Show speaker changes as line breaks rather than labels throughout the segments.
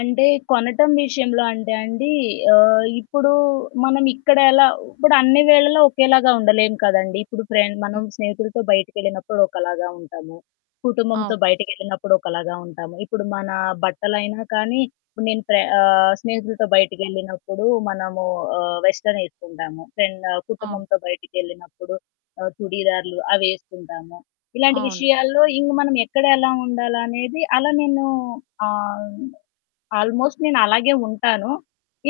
అంటే కొనటం విషయంలో అంటే అండి, ఆహ్, ఇప్పుడు మనం ఇక్కడ ఎలా ఇప్పుడు అన్ని వేళల్లో ఒకేలాగా ఉండలేం కదండీ! ఇప్పుడు ఫ్రె
హ్మ్.
మనం స్నేహితులతో బయటకెళ్ళినప్పుడు ఒకలాగా ఉంటాము, కుటుంబంతో
అవును.
బయటకెళ్ళినప్పుడు ఒకలాగా ఉంటాము, ఇప్పుడు మన బట్టలైనా కానీ నేను ఫ్ర ఆహ్, స్నేహితులతో బయటికెళ్ళినప్పుడు మనము వెస్టర్న్ ఏసుకుంటాము, ఫ్రెండు
అవును.
కుటుంబంతో బయటికెళ్ళినప్పుడు ఆహ్, చుడిదార్లు అవేసుకుంటాము. ఇలాంటి
అవును.
విషయాల్లో ఇంక మనం ఎక్కడ ఎలా ఉండాలనేది అలా నేను ఆహ్, ఆల్మోస్ట్ నేను అలాగే ఉంటాను.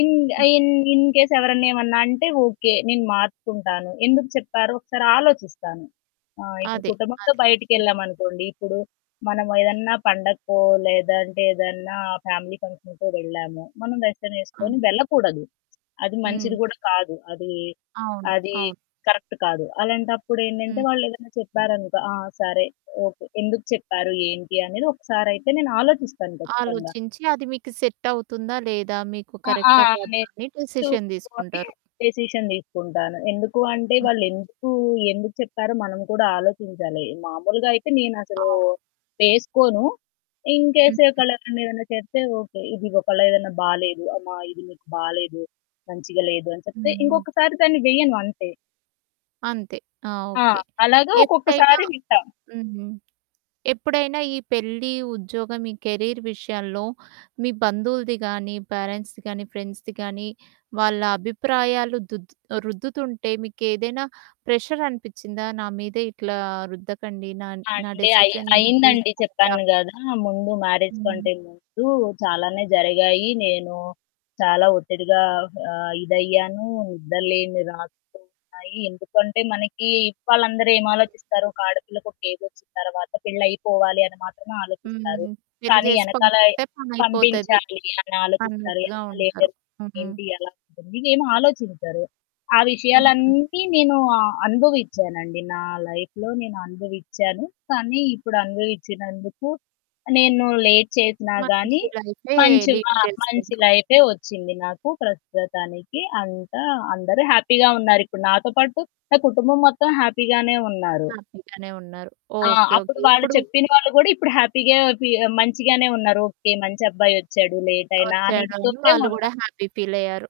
ఇన్
హ్మ్.
ఇన్ ఇన్‌కేస్ ఎవరన్నా ఏమన్నా అంటే ఓకే. నేను మార్చుకుంటాను. ఎందుకు చెప్పారో ఒకసారాలోచిస్తాను. ఆహ్, ఇప్పుడు
అదే. అదే.
కుటుంబంతో
హ్మ్.
బయటకెళ్ళామనుకోండి ఇప్పుడు మనం
హ్మ్.
ఏదన్నా పండగకో లేదంటే ఏదన్నా ఫ్యామిలీ ఫంక్షన్‌కో వెళ్ళాము, మనం వెస్టర్న్
అవును.
వేసుకొని వెళ్ళకూడదు. అది
హ్మ్.
మంచిది కూడా కాదు. అది,
అవును.
అది
అవును.
కరెక్ట్ కాదు. అలాంటప్పుడు ఏంటంటే
హ్మ్.
వాళ్ళేదైనా చెప్పారనుకో, ఆ! సరే, ఓకే. ఎందుకు చెప్పారు ఏంటి అనేది ఒకసారయితే నేను ఆలోచిస్తాను ఖచ్చితంగా.
ఆలోచించి అది మీకు సెట్ అవుతుందా లేదా మీకు
అ! ఆ!
కరెక్టా కాదా అని డెసిషన్
నేర్చుకొని
తీసుకుంటారు.
డెసిషన్ తీసుకుంటాను. ఎందుకు అంటే
హ్మ్.
వాళ్ళు ఎందుకు ఎందుకు చెప్పారో మనం కూడా ఆలోచించాలి. మామూలుగా అయితే నేనసలు
అవును.
వేసుకోను. ఇన్‌కేస్
హుహు.
ఒకళ్లెవరైన ఏదైనా చెప్తే ఓకే. ఇది ఒకళ్ళు ఏదన్నా బాలేదు. అమ్మా ఇది మీకు బాలేదు, మంచిగా లేదు. అని చెప్తే
హ్మ్. హ్మ్.
ఇంకొకసారి దాన్ని వెయ్యను అంతే.
అంతే. ఆ!
ఆ!
ఓకే.
అలాగే
ఎప్పుడైనా
ఒక్కొక్కసారి వింటాం.
హ్మ్. ఎప్పుడైనా ఈ పెళ్లి, ఉద్యోగం ఈ కెరీర్ విషయంలో మీ బంధువులది కానీ, పేరెంట్స్‌ది కాని, ఫ్రెండ్స్‌ది కానీ వాళ్ళ అభిప్రాయాలు దు రుద్దుతుంటే మీకేదైనా ప్రెషర్ అనిపిచ్చిందా నా మీదే ఇట్లా రుద్దకండి. నా నా
అంటే అయి
డెసిషన్ నేను
అయిందండి.
తీసుకుంటా
చెప్పాను గదా! ముందు మ్యారేజ్
హ్మ్.
కంటే ముందు చాలానే జరిగాయి. నేను చాలా ఒత్తిడిగా ఆహ్, ఇదయ్యాను నిద్రలేని రాత్రులున్నాయి. ఎందుకంటే మనకి ఇవాళ అందరూ ఏమి ఆలోచిస్తారు, ఒక ఆడపిల్లకి ఒక ఏజొచ్చిన తరువాత పెళ్లయిపోవాలి అని మాత్రమే ఆలోచిస్తారు.
హ్మ్. పెళ్లి
కానీ
చేసి
ఎనకాల
పంపిస్తే పనయిపోతది
పంపించాలి అని ఆలోచిస్తారు.
అన్నట్టుగా
ఎనకాల ఏం
ఉంటారు.
జరుగుతుంది?
హ్మ్.
ఏంటి? ఎలా ఉంటుంది? ఇదేమి ఆలోచించరు. ఆ
హ్మ్.
విషయాలన్నీ నేను అనుభవించానండి నా లైఫ్‌లో నేననుభవించాను. కానీ ఇప్పుడు
ఆ!
అనుభవించినందుకు నేను లేట్ చేసినా గాని
మంచి లైఫే లీడ్
మంచిగా మంచి
చేస్తుండ్రు.
లైఫే వచ్చింది. నాకు ప్రస్తుతానికి అంతా అందరూ హ్యాపీగా ఉన్నారు. ఇప్పుడు నాతో పాటు నా కుటుంబం మొత్తం హ్యాపీగానే ఉన్నారు.
హ్యాపీ గానే ఉన్నారు.
ఆ!
ఓకే.
అప్పుడు
ఓకే.
వాళ్ళు
ఇప్పుడు?
చెప్పిన వాళ్ళు గూడా ఇప్పుడు హ్యాపీగా ఫీ మంచిగానే ఉన్నారు. ఓకే. మంచబ్బాయి వచ్చాడు లేటయినా. అని ఇది
వచ్చాడని
తోటే
వాళ్ళు
ఉన్నారు.
గూడా హ్యాపీ ఫీలయ్యారు.